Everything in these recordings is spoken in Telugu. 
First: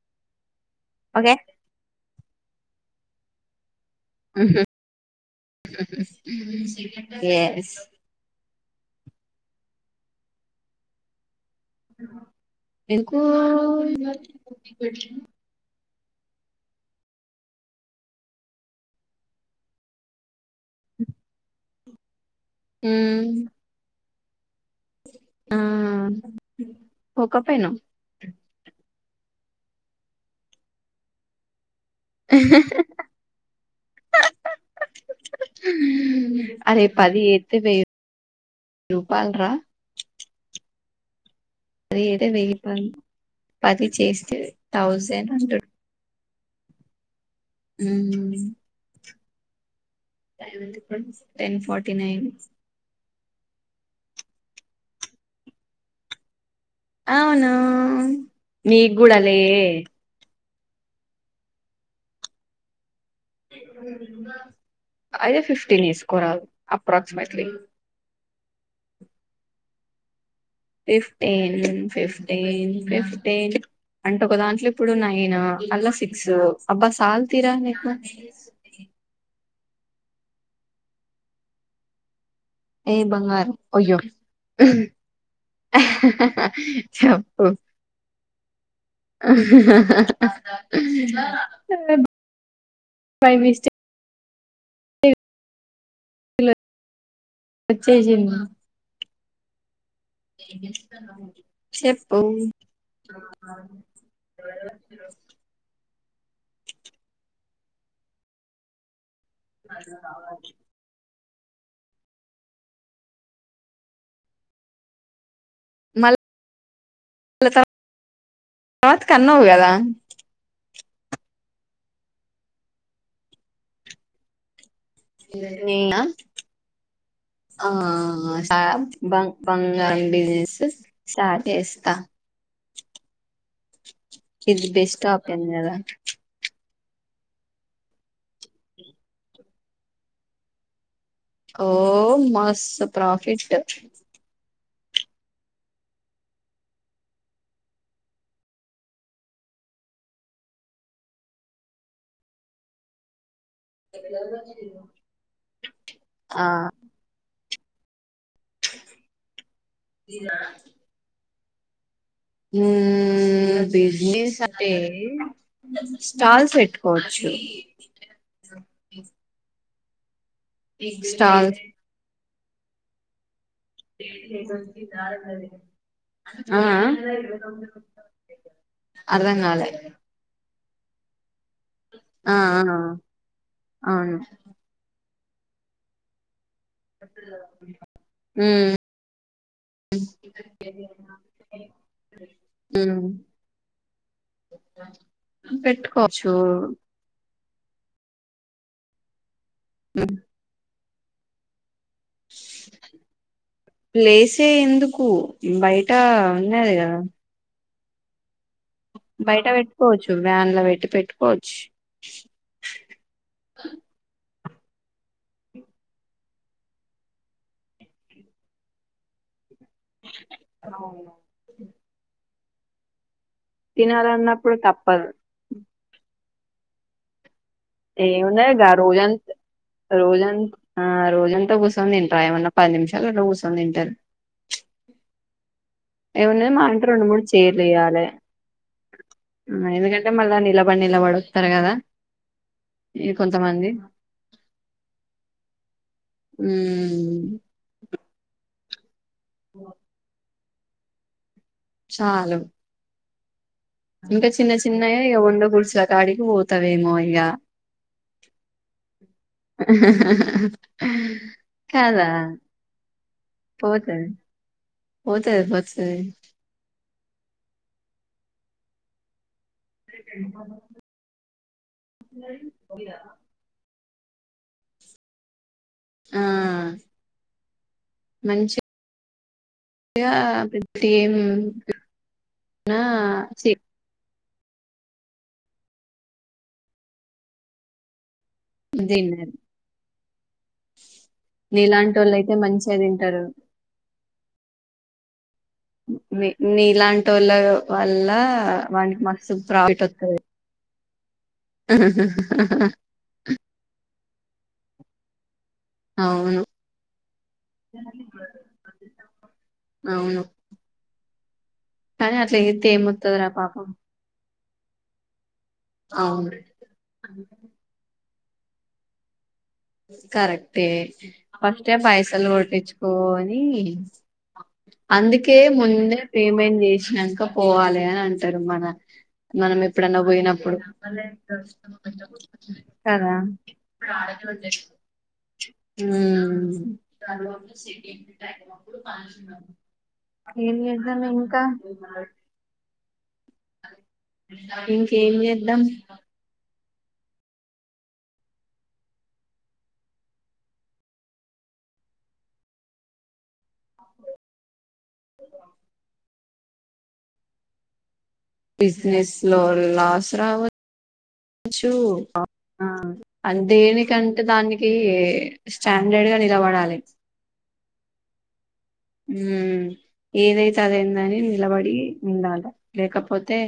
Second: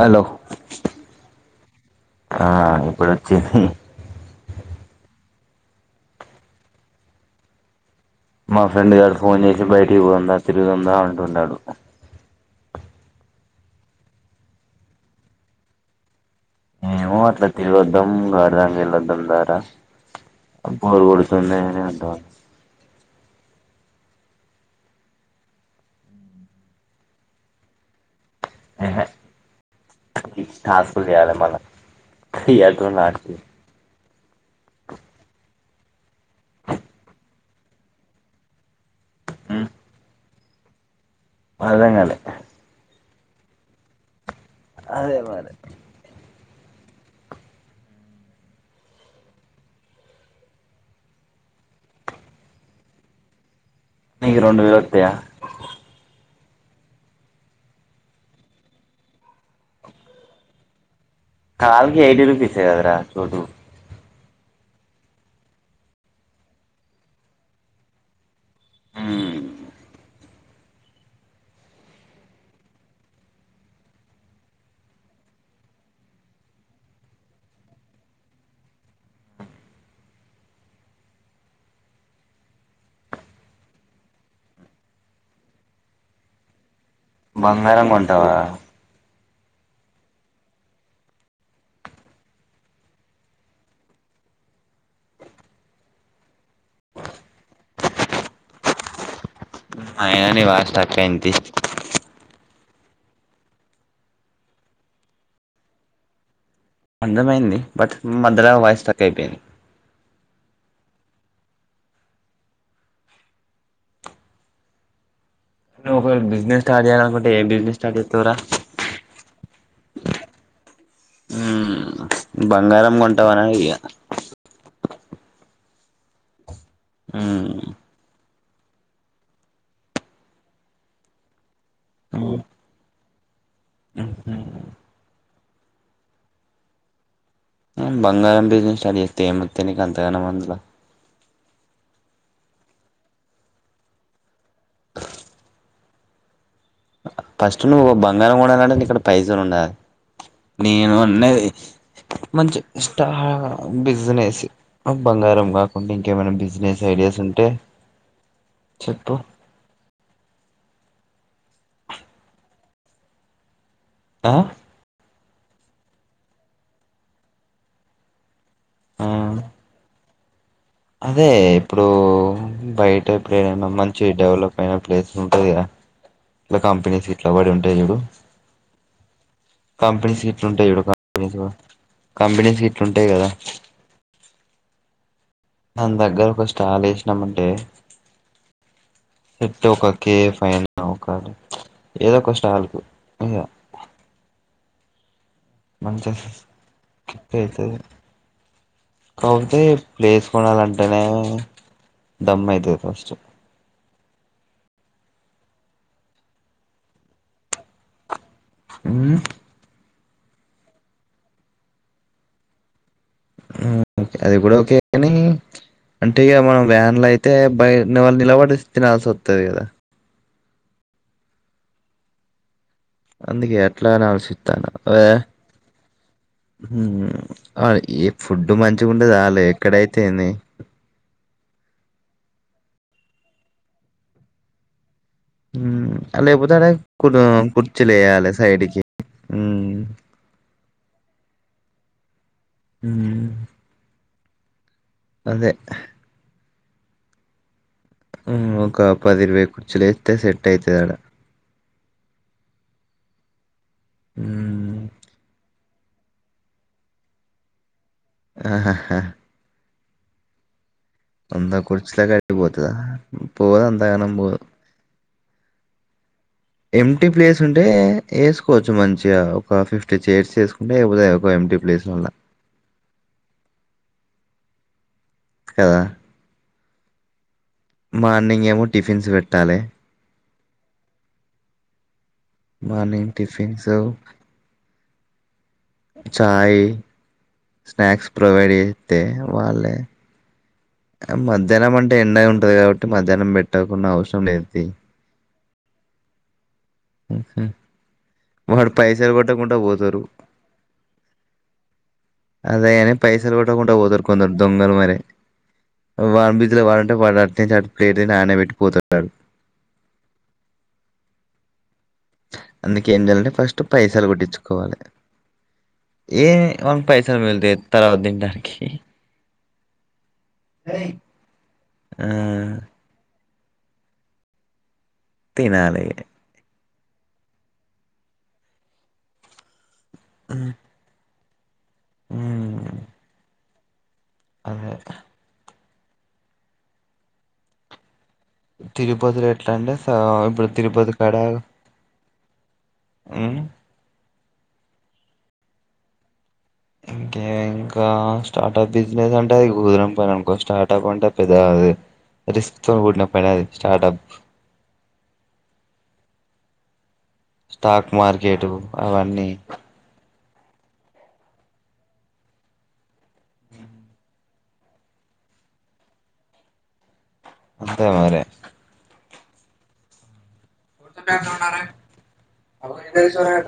హలో ఓకే ఆ ఇప్పుడు వచ్చింది మ్మ్ హ్మ్ ఏం మా ఫ్రెండ్ గాడు ఫోన్ చేసి బయటికి పోదాం రా తిరుగుందాం అంటుంటడు ఎందుకు ఏమో అట్లా తిరుగు వాద్దం అర్దంగా వెళ్ళి వాద్దం ధారా బోరు కొడుతుంది అ ఉంట మ్మ్ మ్మ్ ఒక కప్పను అహే టాస్క్లు చేయలే మల్లా అతియతోనాక్ అరే పది ఏత్ వే రూపాలరా అర్థం పది కాలే ఏదో వెయ్యిపోను పది చేస్తే అదే థౌజండ్ మరి హండ్రెడ్ హ్మ్ వ టెన్ ఫర్టీ నైన్ మీకు రెండు వేలు వస్తాయా అవును నీకు కూడా లే కల్కి ఎయిటి రుపీస్ ఏ కథ రా చోటు అయితే ఫిఫ్టీన్ స్కో అప్రాక్సిమేట్లీ మ్మ్ ఫిఫటీన్ ఫిఫటీన్ ఫిఫటీన్ అంటే ఒక దాంట్లో ఇప్పుడు నైన్ అల్లా సిక్స్ అబ్బా సాలు తీరా నీకు ఏ బంగారు అయ్యో చెప్పు బంగారం అంటావా బై మిస్టేక్ వచ్చేసింది అయినా నీ వాయిస్ స్ట్రక్ అయింది చెప్పు ఆ అర్ధంమైంది బట్ మధ్యల వాయిస్ స్టక్ అయిపోయింది అ అ నువ్ మళ్ళ ఒకవేళ బిజినెస్ స్టార్ట్ చేయ్యాలినుకుంటే ఏం బిజినెస్ స్టార్ట్ చేస్తావురా ఫుడ్ మీద హ్మ్ బంగారంం కొంటవనా ఏందీ ఇగ నేనా ఆ ఆ ఆ ఆ బంగ్ బంగారం బిజినెస్ స్టార్ట్ చేసి ఓ ఇది బెస్ట ఆప్షన్ కదా బంగారం బిజినెస్ స్టార్ట్ చేస్తే ఏమస్తే నకు అంతగానం మందులో ఓ మస్తు ప్రాఫిట్ ఫస్ట్ నువ్వు బంగారం కూడాండాలంటేే ఇక్కడ పైసలు ఉండాలి నేను అన్నది మంచి ఇష్ట బిజినెస్ బంగారం కాకుండా ఇంకేమైనా బిజినెస్ ఐడియాస్ ఉంటే చెప్పు ఇదా మ్మ్మ్మ్ ఆ బిజనిస్ అంటే స్టాల్స్ పెట్టుకోవచ్చు ఆ అదే స్టాల్ ఇప్పుడూ బయట ఏదైనా మంచి డెవలప్ అయిన ప్లేస్ ఉంటది గదా నా ఆ ఆ కంపెనీ సీట్లబడి ఉంటై జుడు అర్ధం కాలే కంపెనీ సీట్లుంటై జుడు ఆ కంపేనీ ట్ల ఆ ఉంటాయి కదా అవును దాన్దగ్గర ఒక స్టల్ ఏష్నమంటే ఉమ్ పెట్టి ఒక కే ఎఫ్ ఫైన ఒక ఏదొక స్టాల్కు ఉ పెట్టుకోచ్చూ కెయితది కాపొతే ఉమ్. ప్లేసు కొనాలంటనే దమ్ అయితది ఫస్ట్ ప్లేసే ఎందుకూ బయటా ఉన్నది కదా ఉమ్ బయట పెట్కోవచ్చు వ్యాన్ల పెట్టి పెట్టుకోవచ్చు ష్ [inaudible] అది గూడా ఓకే కనీ అంటే ఇక మనం వ్యాన్లయితే బయట వాళ్ళు నిలబడి తినాల్సొత్తది గద అవును అందుకే ఎట్లాని తినాలన్నప్పుడు ఆలోషిత్తాన్న వే తప్పదు ఊ ఏమున్నదిగా రోజంత్ ఎక్కడైతే ఏంది రోజం ఆ రోజంత కూసు సోన్ తింట్రా ఏమన్నా పది నిమిషాలట్ల కూర్సోన్ దింటరు హ్మ్. ఏమున్నది లేపోతే మా ఆడ అంటె రెండు కుడు మూడు చేర్లేయ్యాలె కుర్చీలేయాలి సైడ్‌కి. హ్మ్. ఎందుకంటే మళ్ళా నిలబడి నిలబడు తరు గద ఈ హ్మ్. కొంతమంది అదే అహ్ మ్మ్మ్మ్ ఒక పదిరవై కుర్చులేత్తె సెట్ అయితదాడ చాలు ఇంక చిన్న హ్మ్. చిన్నయే ఇగ వంద కుర్చీల కాడికి పోతవేమో ఇగ ఆహ హ్హా అహ్ హ హా వంద కుర్చీలకడికి పోతదా పోతది పోదంతగనం బోదు పోతది పోతది టీ ప్లేసుంటే ఏసుకోవచ్చు మంచిగా ఒక ఫిఫ్టీ చైర్స్ ఏసుకుంటే అయిపోతది గద ఒక ఎమ్ టీ ప్లేస్లల్ల కదా ఆ మార్నింగ్ ఏమో టిఫిన్స్ పెట్టాలె ఆ పెట్టీ అమ్మ్ మార్నింగ్ టిఫిన్సూ చాయ్ స్నాక్స్ ప్రొవైడ్ జేత్తే తిన్నారు వాళ్ళే మధ్యాహ్నం అంటె నీలాంటోళ్ళు ఎండే అయితే ఉంటది మంచిగా కాబట్టి తింటారు మధ్యాహ్నం పెట్టకున్న అవసరం లేద్ తీ మీ నీ ఇలాంటోళ్ళ వల్ల వాడు వానికి పైసలు మస్తు కొట్టకుండా ప్రాఫిట్ పోతారు వత్తది అదే గని పైసలు కొట్టకుంట పోతరు కొందరు దొంగలు మరి వాని అవును బిజిల వాడంటే వాడు అట్నించి అటు ప్లేట్ తిని ఆన్నే పెట్టిపోత ఆడు అవును కానీ అట్లా చ్హ్ చేత్తే అందుకే ఏం ఏమొత్తదిరా జేయాలంటే ఫస్ట్ పాపం పైసలు కొట్టిచ్చు కోవాలె ఏ అవును వాని పైసలు పొయినట్టు చెత్తానవ్ ఆనికీ కరెక్టే ఫస్ట్ ఆ పైసాలు కొటి ఇచ్చకో అందుకే తినాలి ముందే పేమెంట్ చేసి ఇక పోవాలి అని అంటారు మన మనం ఎప్పుడన్నా పోయినప్పుడు ఉమ్, కదా అదే ఉ తిరుపతిల ఎట్లా అంటే ఇప్పుడు ఏం తిరుపతి చేద్దాం కడ ఇంకా ఆ ఇంకేం చేద్దాం ఇంకే ఇంకా స్టార్టప్ బిజినెస్ అంటే అది గోదరం పైన అనుకో స్టార్టప్ అంటే పెద్ద రిస్క్ తో కూడిన పైనది startup stock market business అవన్నీ లో లాస్ రావదు చు దేనికంటే దానికి స్టాండర్డ్ గా నిలబడాలి అంతే మరి ఉ ఏదైతే అయితది నిలబడి ఉండాలి లేకపోతే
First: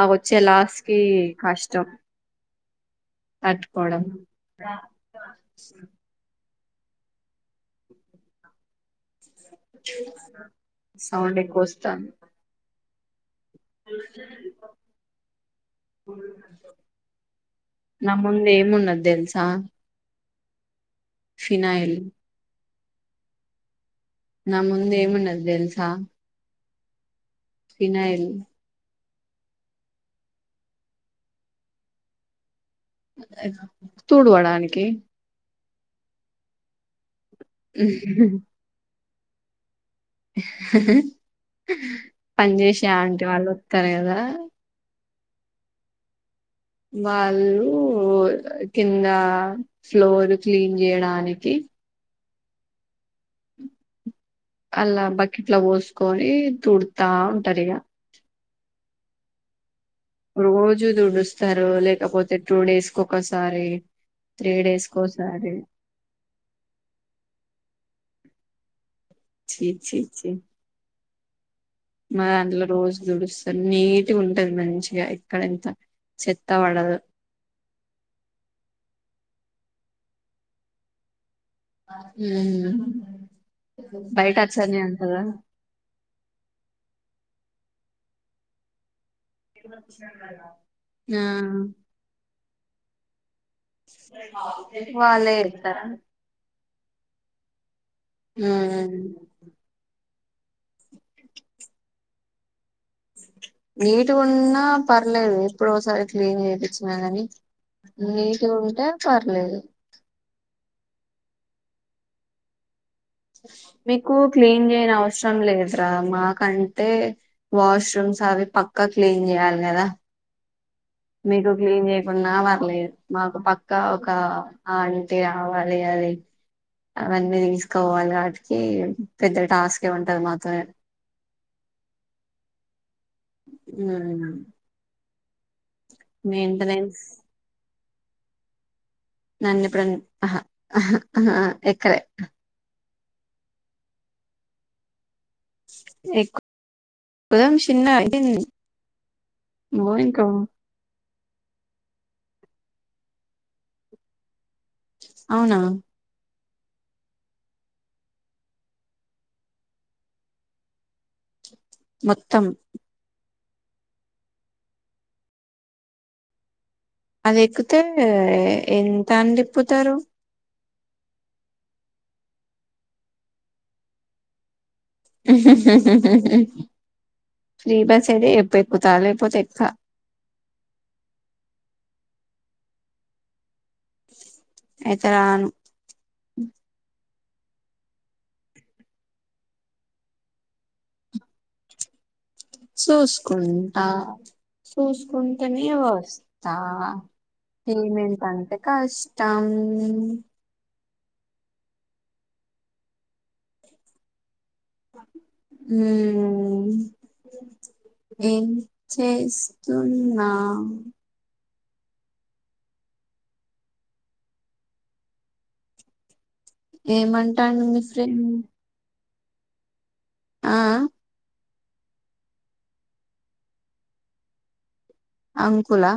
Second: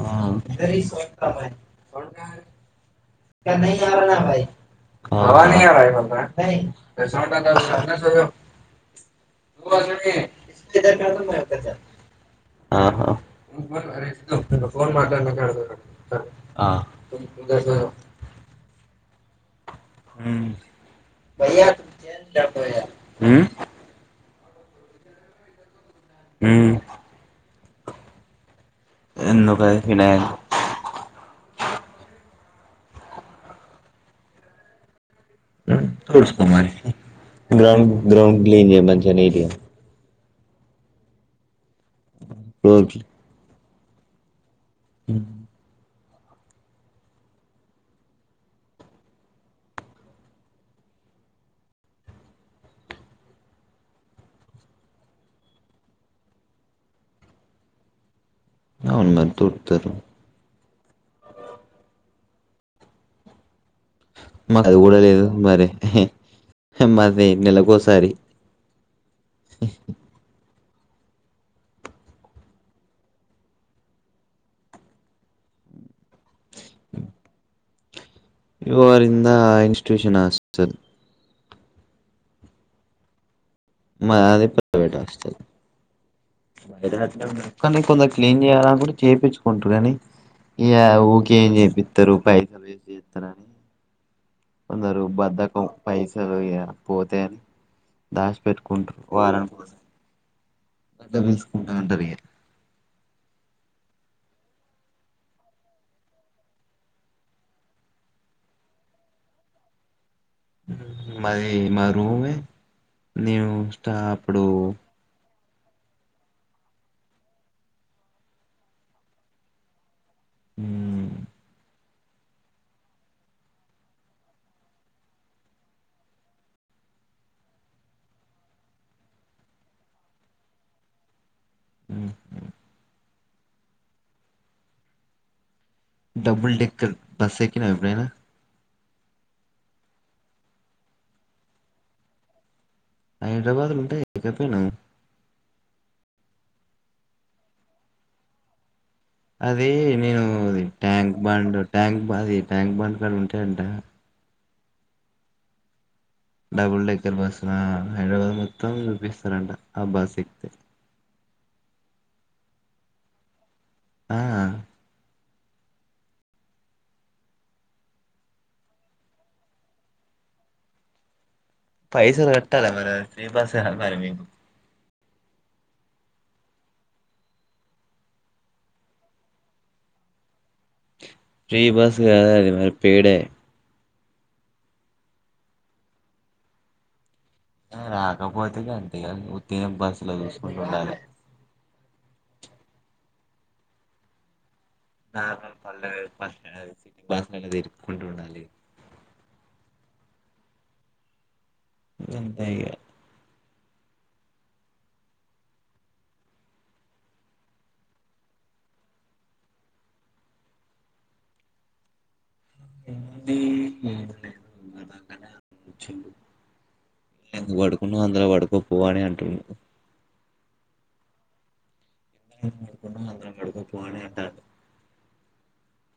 ఆ వచ్చే లాస్ కి కష్టం ఆహా [unintelligible] తట్టుకోవడం సౌండ్ ఎక్కువ వస్తాంది [unintelligible] ఆహా ఆ ముంద ఏమున్నది తెలుసా ఫినాయిల్ [unintelligible] నా ముందు ఏమన్నాది ఓ తేలుసా ఉ ఫినైల్ ఎందుక అది ఫినాయిల్ తుడవడానికి చకో మరి గండ్ గండ్ క్లీ చే మషడి పని చేసా రోడ్ అంటి వాళ్ళు వస్తారు కదా ఆ వాళ్ళు కింద ఫ్లోర్ క్లీన్ చేయడానికి అలా బకెట్ లో పోసుకొని తుడతా ఉంటారు ఇక అవును మరి దడుతారు రోజు తుడుస్తారు లేకపోతే టూ డేస్ కి ఒక్కసారి మాక్ అది కూడా లేదు మరి మరి నెలకోసారి చి చి చి మా దాంట్లో రోజు దుడుస్తారు నీట్గా ఉంటది మంచిగా ఇక్కడ ఎంత చెత్త వాడదు ఇ అరింద ఇన్స్టిట్యూషన్ హాస్టల్ అ మ అది ప్రైవేట్ హస్టల్ కానీ కొంత క్లీన్ చేయాల కూడా చేయించుకుంటారు కాగానీ ఇ ఆ ఓకే అని చేపిస్తారు ప చ వేసి ఇస్తారన కొందరు వాళ్ళే బద్దకం చెప్తారా పైసలు పోతే దాసి ఉమ్ పెట్టుకుంటారు వారని కోసం గడ్డ తీసుకుంటా ఉంటారు మీ నీట్ గున్నా పర్లేదు ఎప్పుడో ఓసారి క్లీన్ చేపిచ్చినా కాని నీట్ గుంటే పర్లేదు మ్మ్ మది మా రూమే నేను స్టా మీకు అప్పుడు క్లీన్ చేయడం వస్ లేదురా మాకంటే వాష్రూమ్స్ అవి పక్కా క్లీన్ చేయాలి కదా మ్మ్ మీకు క్లీన్ చేయకున్నా పర్లేదు మాకు పక్కా ఒక ఆంటీ అవాలి కదా టైమ్ అవన్నీ తీసుకోవాలి కాబట్టి పెద్ద టాస్కే ఉంటది మాకే మ్మ్ హ్మ్ మ్మ్ అవున డబుల్ డెక్కర్ బస్ ఎక్కినావ ఎపుడైన నన్ ఎప్పుడన్ ఆహ ఆహ ఎక్కలే హైదరాబాద్ లో ఉంటాయ ఇకపోయినా ఎక్ దామ్ చిన్నగా అయింది అదే నేను ట్యాంక్ బండ్ ట్యాంక్ బా ట్యాంక్ బాండ్ కడ ఉంటాయంట అవునా డబుల్ డెక్కర్ బస హైదరాబాద్ మొత్తం చూపిస్తారంట ఆ బస్ ఎక్తే మొత్తం ఆ అది ఎక్కితే ఎంతని తిప్పుతారు పైసలు కట్టతామను ఫ్రీ బస్ అయిన మేము ఫ్రీ బస్ అయితే చెప్పు ఎక్కుతా లేపోతే ఎక్క ప్రీ బస్ గాదదు మే పీడే అయితే రాను రాకపోతే గంతే ఇగా ఉత్తనే బస్సులో చూసుకుంటా ఉండాలి చూసుకుంటా నార్మల్ చూసుకుంటనే పల్లె వస్తా బస్టాండ్ సిటీ బస్టాండ్ తిరుక్కుంటూ పేమెంట్ ఉండాలి అంటే కస్ట్ టమ్ ఇంగ్ అంతే ఇగ మ్మ్ ఏం చేస్తున్నామ్ ఏంది కూడా అక్కడ కూర్చుండు ఎందుకు ఏమంటాండు మీ పడుకున్నావు అందులో ఫ్రెండ్ పడుకోపో అని అంటుండు ఆ ఏమనుకుండా అందరం పడుకొపో అని అన్నారు అంకులా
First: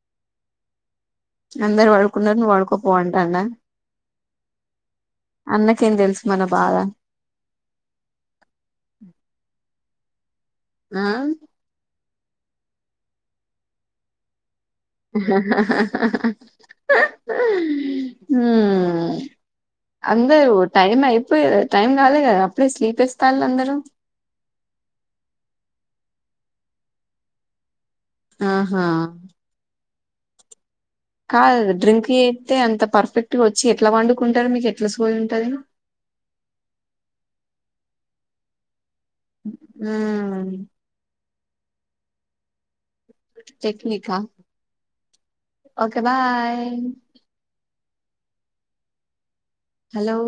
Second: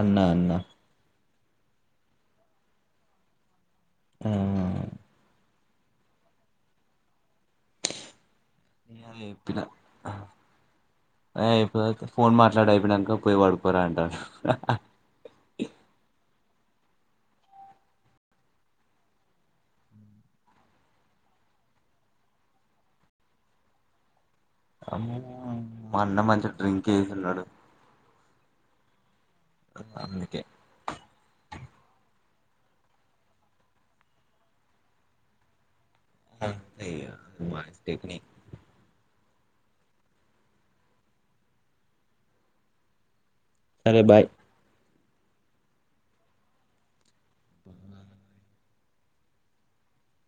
అన్న అన్న అందరు వడుకున్నారు నువ్ వడుకో పో అంటుందా ఆ అన్నకేం తెలుసు మన బాధ నే అదే చెప్పిన ఆ ఏ పో ఇకా ఫోన్ మాట్లాడయిపోయినంక పోయి పడుకోరా అంటారు అందరు టైం అయిపోయి కదా టైం రాలేదు కదా అప్పుడే స్లీప్ వేస్తాల్లా అందరు అమ్మో మా అన్న మంచిగా డ్రింక్ వేసున్నాడు ఆహా అందికే కాదు డ్రింక్ చేతే అంత పర్ఫెక్ట్గా వచ్చి ఎట్లా పండుకుంటారు మీకు ఎట్లా సూజ ఉంటుంది [inaudible] ఆ సరే టెక్నిక బాయ్ ఒకే బాయ్ హలో